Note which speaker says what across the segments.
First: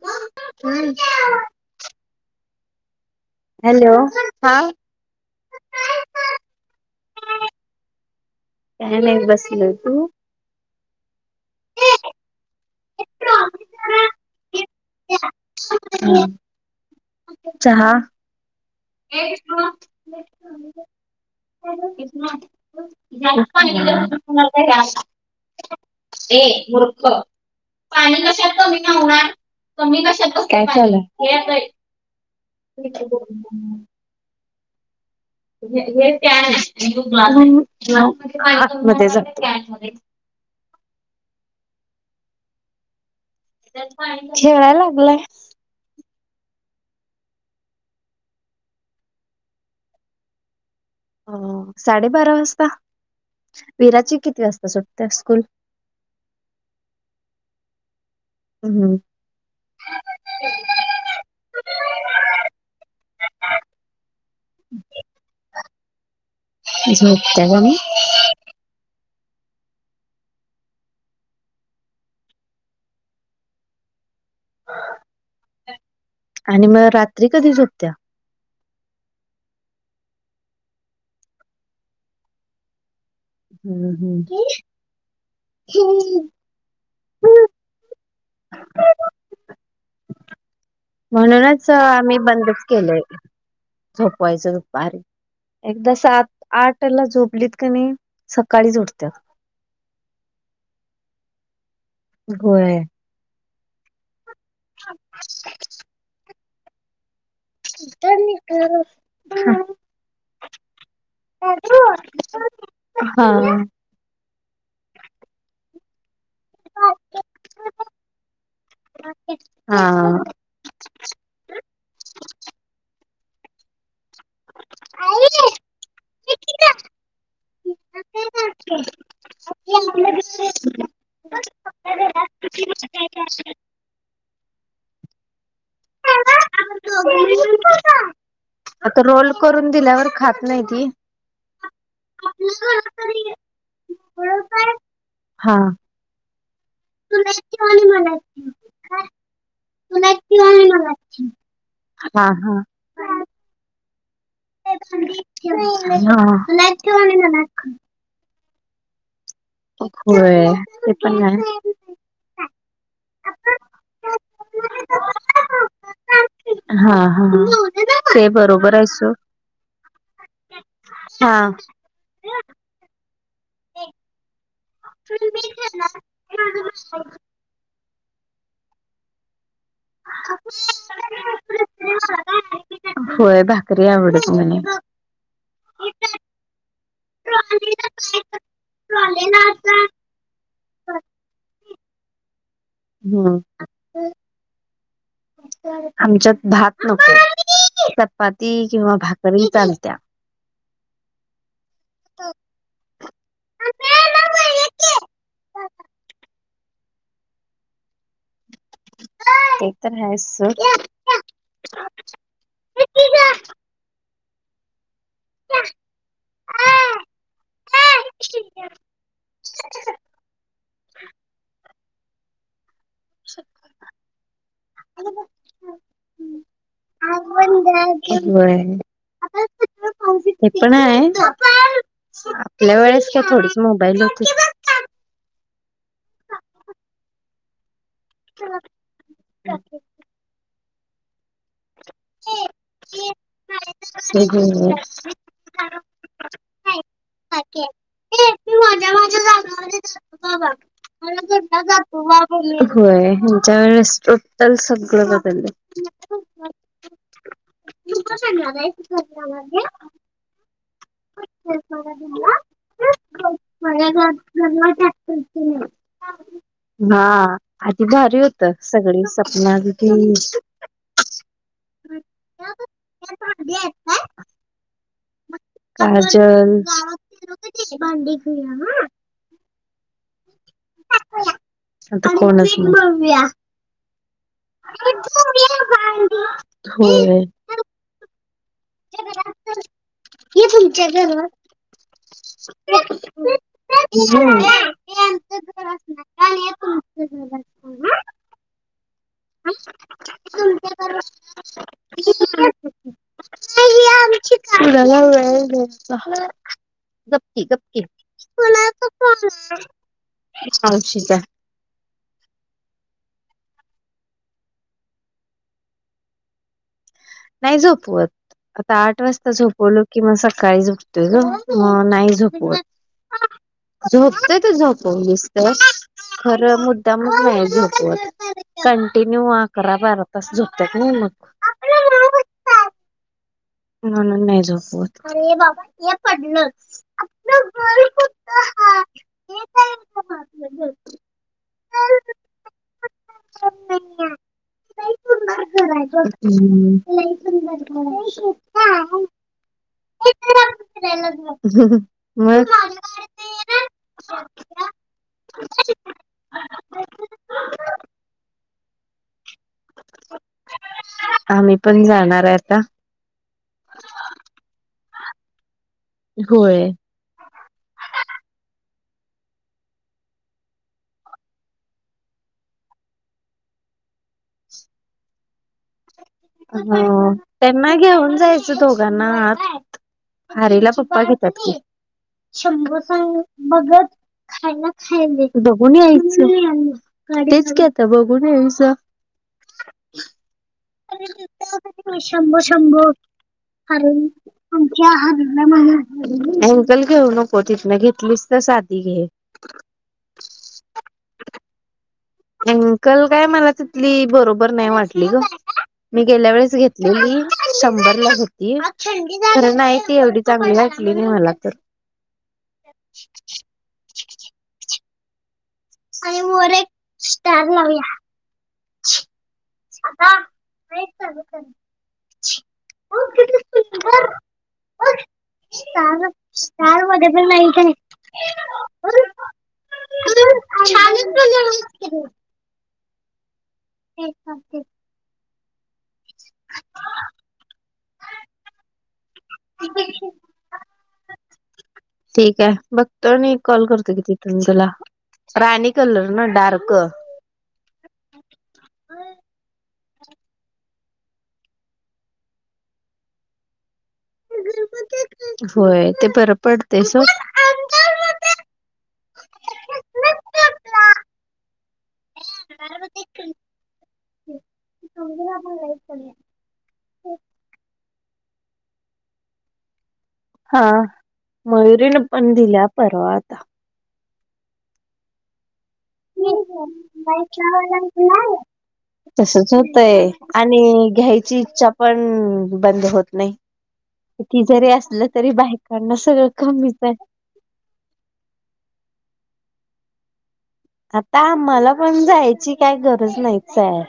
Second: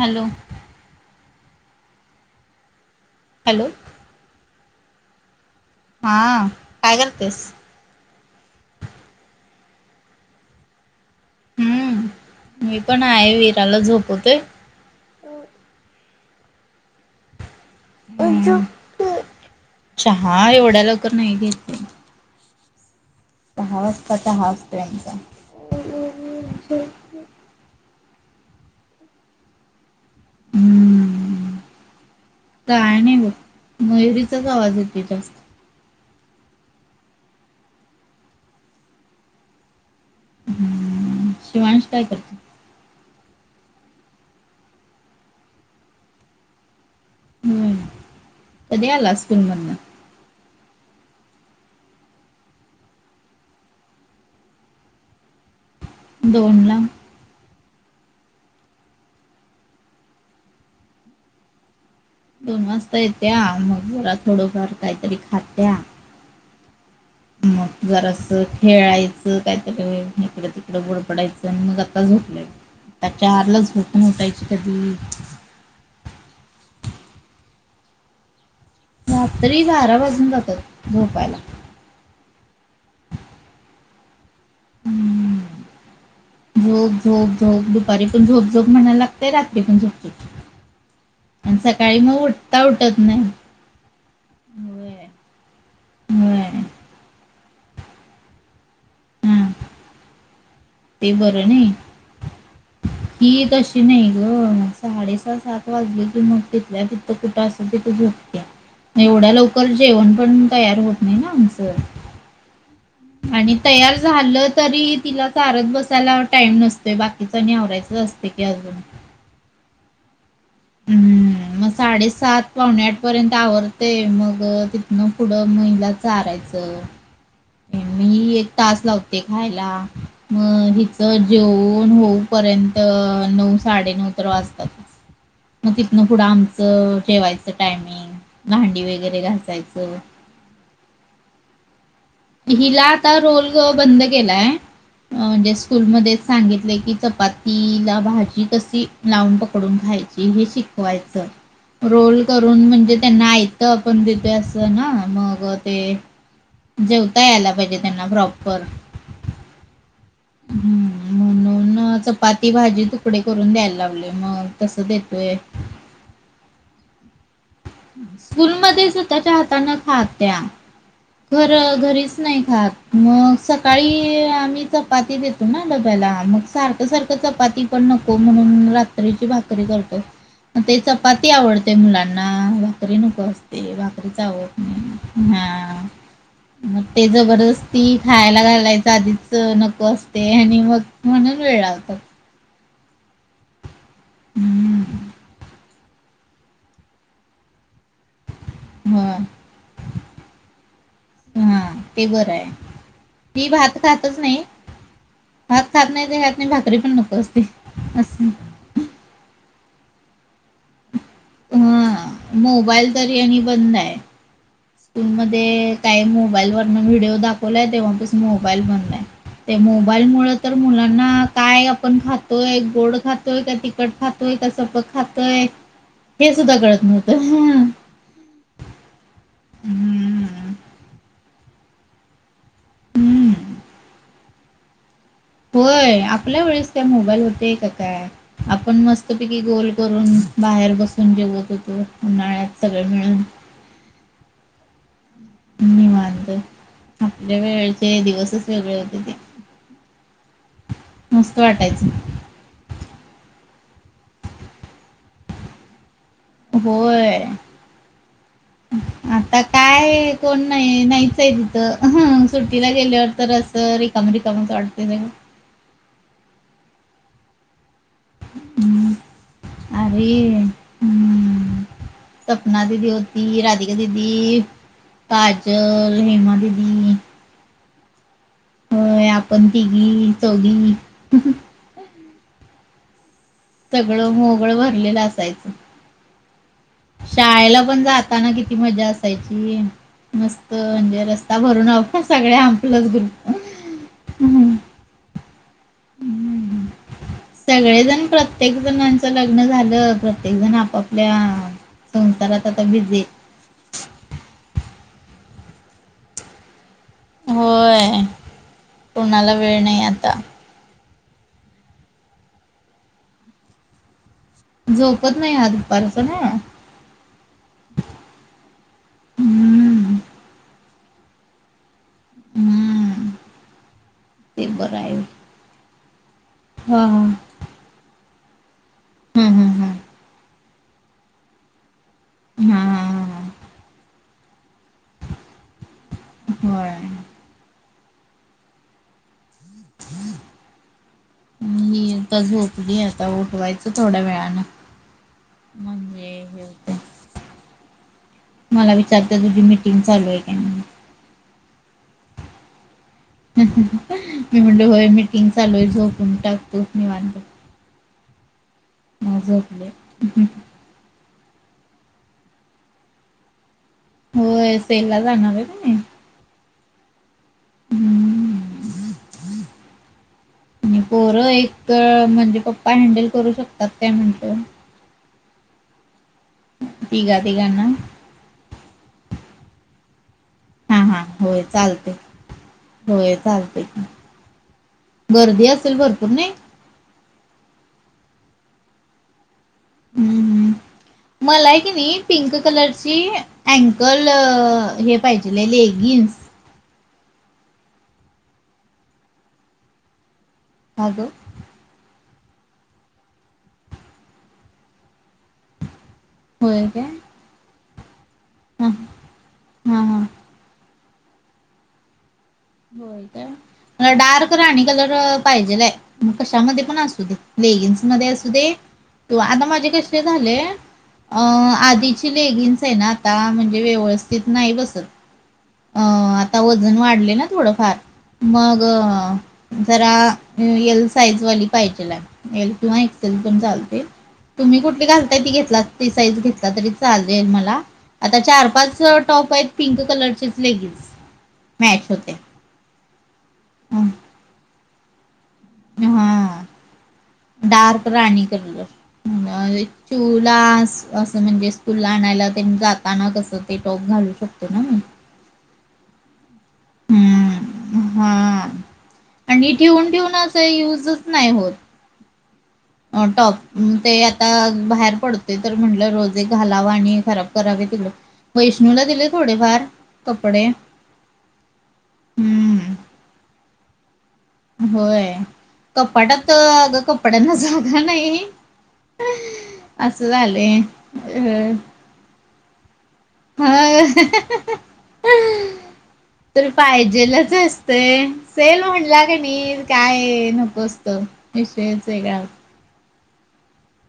Speaker 1: Hello.
Speaker 2: हम् [inaudible] hello ह.
Speaker 1: हा काय करतेस?
Speaker 2: काही नाही बसलेय तू?
Speaker 1: हम्म मी पण आहे. विराला झोपवते.
Speaker 2: [inaudible] चहा.
Speaker 1: ऊज्जू. लवकर नाही घेत
Speaker 2: एक
Speaker 1: सहा वाजता चहा
Speaker 2: ये
Speaker 1: असतोय आमचा.
Speaker 2: मूर्ख पाणी कशात कमी न होणार कमी कशातचय
Speaker 1: ग नाही बघ मयुरीचाच आवाज येतोय जास्त
Speaker 2: हे हे कॅन आहे आणि तो ग्लास आहे ग्लास मध्ये पाणी कमी होणार त्या कॅन मध्ये
Speaker 1: हम्म शिवांश काय करत?
Speaker 2: खेळाय लागलाय.
Speaker 1: हम्म कधी आलास स्कूल मधनं?
Speaker 2: अ साडेबारा वाजता? विराची किती वाजता सुटते स्कूल?
Speaker 1: दोन ला.
Speaker 2: [inaudible]
Speaker 1: दोन वाजता येत्या मग घरात थोडंफार काहीतरी खात्या.
Speaker 2: झोप.
Speaker 1: मग गरज अ खेळायचं काहीतरी इकडं तिकडं उडपडायचं आणि मग आता झोपलाय. त्या चारलाच झोपून उठायची कधी.
Speaker 2: आणि मग रात्री कधी झोपत्या?
Speaker 1: रात्री बारा वाजून जातात झोपायला.
Speaker 2: हम्म हम्म.
Speaker 1: झोप, झोप, झोप दुपारी पण झोप, झोप म्हणायला लागतेय रात्री पण झोपतय. आण
Speaker 2: म्हणूनच
Speaker 1: सकाळी
Speaker 2: आम्ही
Speaker 1: मग
Speaker 2: बंदच
Speaker 1: उठता उठत
Speaker 2: केलंय
Speaker 1: नाही.
Speaker 2: झोपवायचं दुपारी.
Speaker 1: होय
Speaker 2: एकदा सात
Speaker 1: होय
Speaker 2: आठ ला झोपलीत का नाही सकाळीच झोपतात.
Speaker 1: हा ते बरं नाही.
Speaker 2: होय.
Speaker 1: ती तशी नाही ग, साडेसहा सात वाजले की मग तिथल्या तिथं कुठं अस तिथ झोपत्या एवढ्या लवकर जेवण पण तयार होत नाही ना आमचं. आणि
Speaker 2: हा.
Speaker 1: तयार झालं तरी तिला चारत बसायला टाइम नसतोय बाकीच आणि आवरायचं असतय की अजून.
Speaker 2: हा.
Speaker 1: हम्म मग साडेसात पावणे आठ पर्यंत आवर. ते मग तिथनं पुढं
Speaker 2: हा.
Speaker 1: महिला चारायचं.
Speaker 2: आता
Speaker 1: मी एक तास लावते खायला मग हिच जेवून होऊ पर्यंत नऊ साडे नऊ तर वाजतात. मग तिथनं पुढं आमचं जेवायचं टायमिंग भांडी वगैरे
Speaker 2: रोल करून
Speaker 1: घासायचं.
Speaker 2: दिल्यावर खात नाही ती. हा
Speaker 1: हिला आता रोल बंद केलाय अ म्हणजे
Speaker 2: हा
Speaker 1: स्कूलमध्येच सांगितलय की चपाती ला भाजी कशी लावून पकडून खायची हे शिकवायचं. रोल
Speaker 2: हा
Speaker 1: करून म्हणजे
Speaker 2: हा
Speaker 1: त्यांना आयतं आपण देतोय असं ना मग ते जेवता यायला पाहिजे त्यांना प्रॉपर.
Speaker 2: होय ते
Speaker 1: हम्म
Speaker 2: पण नाही.
Speaker 1: म्हणून चपाती भाजी तुकडे करून द्यायला लावलेय, मग तसं देतोय.
Speaker 2: हा हा ते बरोबर आहे
Speaker 1: स्कूलमध्ये
Speaker 2: सोड.
Speaker 1: स्वतःच्या हाताने खात्या,
Speaker 2: हा.
Speaker 1: घर घरी नाही खात, मग सकाळी आम्ही चप चपाती देतो ना डब्याला, मग सारखं सारखं चपाती पण नको म्हणून रात्रीची भाकरी करतो. ते चपाती आवडते मुलांना हा भाकरी नको
Speaker 2: होय
Speaker 1: असते,
Speaker 2: भाकरी
Speaker 1: भाकरीच
Speaker 2: म्हणे.
Speaker 1: आवडत नाही हा. मग ते जबरदस्ती खायला घालायचं आधीच नको अस ते आणि मग म्हणून वेळ लाव तात.
Speaker 2: हम्म.
Speaker 1: हम्म
Speaker 2: आमच्यात भात नको चपाती किंवा
Speaker 1: होय
Speaker 2: भाकरी चालत्या.
Speaker 1: हम ते बरं आहे ती भात खातच नाही. भाात खात नाही ते खात नाही भाकरी पण नको असते अस्स.
Speaker 2: ते तर आहेच सोड.
Speaker 1: हं मोबाईल तरी आणि
Speaker 2: होय
Speaker 1: बंद आहे. स्कूल मध्ये काही मोबाईल वरन व्हिडिओ दाखवलाय तेव्हा पसून मोबाईल बंद हाय. ते मोबाईल मुळं तर मुलांना काय आपण खातोय गोड खातोय का
Speaker 2: ते
Speaker 1: तिखट खातोय का, सपक खातोय हे सुद्धा कळत नव्हतं.
Speaker 2: व्हय
Speaker 1: हम्म
Speaker 2: [unintelligible] तेपण आहे आपल्या वेळेस काय
Speaker 1: हम्म
Speaker 2: थोडीच मोबाईल होती.
Speaker 1: होय आपल्या वेळेस काय मोबाईल होते काय काय आपण मस्तपैकी गोल करून बाहेर बसून जेवत होतो. उन्हाळ्यात सगळे मिळून
Speaker 2: [unintelligible] [unintelligible] [unintelligible]
Speaker 1: निवांत आपल्या वेळचे दिवसच वेगळे होते ते. मस्त
Speaker 2: घरला
Speaker 1: वाटायचं.
Speaker 2: जातो होय ह्यांच्या वेळेस टोटल सगळं बदललय.
Speaker 1: होय
Speaker 2: [unintelligible]
Speaker 1: [unintelligible] कोण नाही, नाहीच आहे तिथं. सुट्टीला गेल्यावर तर असं रिकामं रिकामं काढतय बई
Speaker 2: [unintelligible] हा [unintelligible] भारी होतं सगळी सपना दिदी
Speaker 1: अरे हम्म. सपना दिदी होती, राधिका दिदी दिदी, काजल, हेमा दिदी
Speaker 2: भांडे खेळूया हं
Speaker 1: होय आपण तिघी चौघी
Speaker 2: आता कोणाच नई
Speaker 1: सगळं मोगळ भरलेलं असायचं.
Speaker 2: [unintelligible]
Speaker 1: शाळेला पण जाताना किती मजा असायची.
Speaker 2: हे
Speaker 1: मस्त
Speaker 2: तुमच्या
Speaker 1: म्हणजे
Speaker 2: घरात
Speaker 1: रस्ता भरून आपण सगळे
Speaker 2: हे
Speaker 1: आपलाच ग्रुप
Speaker 2: आमचं [unintelligible]
Speaker 1: [inaudible]
Speaker 2: हे तुमचं घर असणार
Speaker 1: सगळेजण प्रत्येक जण लग्न
Speaker 2: आणि
Speaker 1: झालं, प्रत्येक जण
Speaker 2: तुमच्या घर
Speaker 1: आपापल्या संसारात आता बिझीयेत
Speaker 2: नाही आमची का वे. कुणाला [unintelligible] गपकी गपकी,
Speaker 1: होय
Speaker 2: कुणाचा फोन
Speaker 1: कोणाला वेळ
Speaker 2: आहे?
Speaker 1: नाही आता.
Speaker 2: मावशीचा.
Speaker 1: झोपत नाही हा दुपारचा नाय
Speaker 2: नाही झोपवत आता आठ वाजता झोपवलो
Speaker 1: हम्म
Speaker 2: कि मग सकाळीच उठतोय गं मग नाही
Speaker 1: हम्म.
Speaker 2: झोपवत झोपतंय
Speaker 1: ते
Speaker 2: तो
Speaker 1: बरं आहे
Speaker 2: झोपवलिस तर, खरं
Speaker 1: हा हा
Speaker 2: मुद्दामच नाही झोपवत. कंटिन्यू
Speaker 1: हम्म हम्म
Speaker 2: अकरा
Speaker 1: हम्म.
Speaker 2: बारा तास झोपत्यात नाही मग. माणूस काय?
Speaker 1: हम्म.
Speaker 2: म्हणून नाही झोपवत अरे बाबा हे
Speaker 1: होय.
Speaker 2: पडलंच. आपलं घर कुठं हाय हे काय आपलं घर
Speaker 1: ही आता झोपली आता उठवायचं थोड्या
Speaker 2: लई
Speaker 1: वेळानं. म्हणजे हे होतंय.
Speaker 2: [unintelligible]
Speaker 1: चालतं तुझी मिटिंग चालू आहे का म्हण
Speaker 2: ह ह मग.
Speaker 1: [unintelligible] मी म्हटल होय मीटिंग चालूय झोपून टाकतो निवांत. मग झोपलेय.
Speaker 2: आम्ही पण जाणारे आता.
Speaker 1: होय सेल ला जाणार आहे ना मी.
Speaker 2: होय.
Speaker 1: [inaudible] आणि पोरं एकतर म्हणजे पप्पा हँडल करू शकतात काय म्हटलं -
Speaker 2: हो
Speaker 1: तिघा तिघांना
Speaker 2: त्यांना घेऊन जायचं दोघांना आत हारीला
Speaker 1: हा हा
Speaker 2: पप्पा घेतात
Speaker 1: होय
Speaker 2: की.
Speaker 1: चालते
Speaker 2: शंभर
Speaker 1: होय
Speaker 2: सांग
Speaker 1: चालते
Speaker 2: मगच खायला खायला
Speaker 1: गर्दी
Speaker 2: बघुन
Speaker 1: असेल भरपूर
Speaker 2: यायच.
Speaker 1: नाही
Speaker 2: तेच की आता बघून यायच.
Speaker 1: हम् हम्म. मला आहे की नाही पिंक
Speaker 2: शंभो शंभो
Speaker 1: कलरची
Speaker 2: हरण
Speaker 1: अँकल
Speaker 2: आमच्या
Speaker 1: हे पाहिजे
Speaker 2: हरणा
Speaker 1: लेगिन्स.
Speaker 2: म्हणून अँकल घेऊ नको तिथन घेतलीस तर साधी घे.
Speaker 1: [unintelligible]
Speaker 2: अंकल काय मला तिथली बरोबर नाही वाटली ग, मी गेल्या वेळेस
Speaker 1: होय काय
Speaker 2: घेतलेली. शंभर लाच होती,
Speaker 1: हा
Speaker 2: खर नाही
Speaker 1: हा
Speaker 2: ती
Speaker 1: हा
Speaker 2: एवढी चांगली वाटली मला तर.
Speaker 1: होय का मला डार्क राणी कलर पाहिजेलय. मग
Speaker 2: आणि वर
Speaker 1: कशामध्ये
Speaker 2: एक
Speaker 1: पण असू दे
Speaker 2: स्टार
Speaker 1: लेगिन्स
Speaker 2: लावूया
Speaker 1: मध्ये असू दे, तो आता माझे कसे झाले
Speaker 2: आता.
Speaker 1: अ आधीची लेगीनस आहे ना आता म्हणजे व्यवस्थित नाही बसत. अ आता वजन वाढले ना थोडंफार
Speaker 2: [unintelligible]
Speaker 1: मग जरा येल साइजवाली
Speaker 2: छानच
Speaker 1: पाहिजेलय. एल किंवा एक्सेल पण चालते तुम्ही कुठली घालताय ती घेतला ते साईज घेतला तरी चालेल मला आता चार पाच टॉप आहेत पिंक कलरचेच लेगीन्स मॅच होत.
Speaker 2: ठीक आहे बघतो आणि कॉल करतो किती तुम तला राणी कलर ना
Speaker 1: हा
Speaker 2: डार्क.
Speaker 1: डार्क राणी कलर. चिवुला असं म्हणजे स्कूल ला आणायला ते जाताना कसं ते टॉप घालू शकतो. ना.
Speaker 2: होय ते बरं पडते स
Speaker 1: हा आणि ठेवून ठेवून अस युजच नाही होत. टॉप ते आता बाहेर पडतोय तर म्हटलं रोज एक घालावा आणि खराब करावे त वैष्णूला दिले थोडेफार कपडे.
Speaker 2: ह मयुरीने पण दिल्या
Speaker 1: हम्म
Speaker 2: परवा आता.
Speaker 1: होय कपाटात अग कपड्यांना जागा नाही.
Speaker 2: तसच होतय
Speaker 1: असं झालंय.
Speaker 2: आणि घ्यायची
Speaker 1: अ
Speaker 2: इच्छा पण बंद होत. नाही
Speaker 1: हा
Speaker 2: ती जरी असलं तरी बायकांना सगळं कमीच आहे.
Speaker 1: असतय सेल म्हणला का नाय काय नको
Speaker 2: आता आम्हाला
Speaker 1: विषयच
Speaker 2: पण
Speaker 1: वेगळा होता.
Speaker 2: जायची काय गरज नाहीच आहे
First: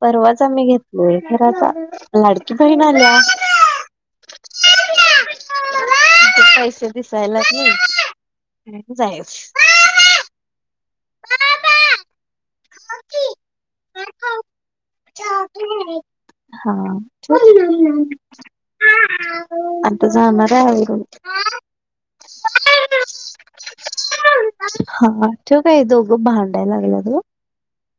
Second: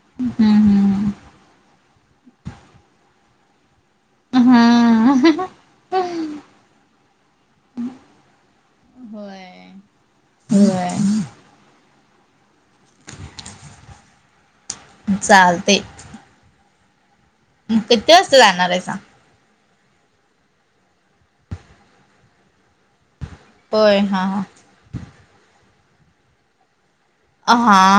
Speaker 2: परवाच आम्ही
Speaker 1: हम्म
Speaker 2: घेतलोय खर आता लाडकी बहिन आल्या.
Speaker 1: हम्म.
Speaker 2: पैसे दिसायलाच नाही जा.
Speaker 1: होय होय.
Speaker 2: खा की.
Speaker 1: चालते
Speaker 2: हा.
Speaker 1: मग किती वाजता जाणार आहे सां
Speaker 2: आता जाणार आहे
Speaker 1: ब हा ह
Speaker 2: हा ठेव काय दोघं भांडायला लागलं त
Speaker 1: हां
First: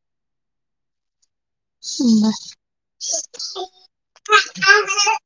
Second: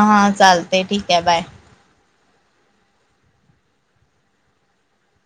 Speaker 1: हां चालते ठीक आहे बाय
Speaker 2: ह बर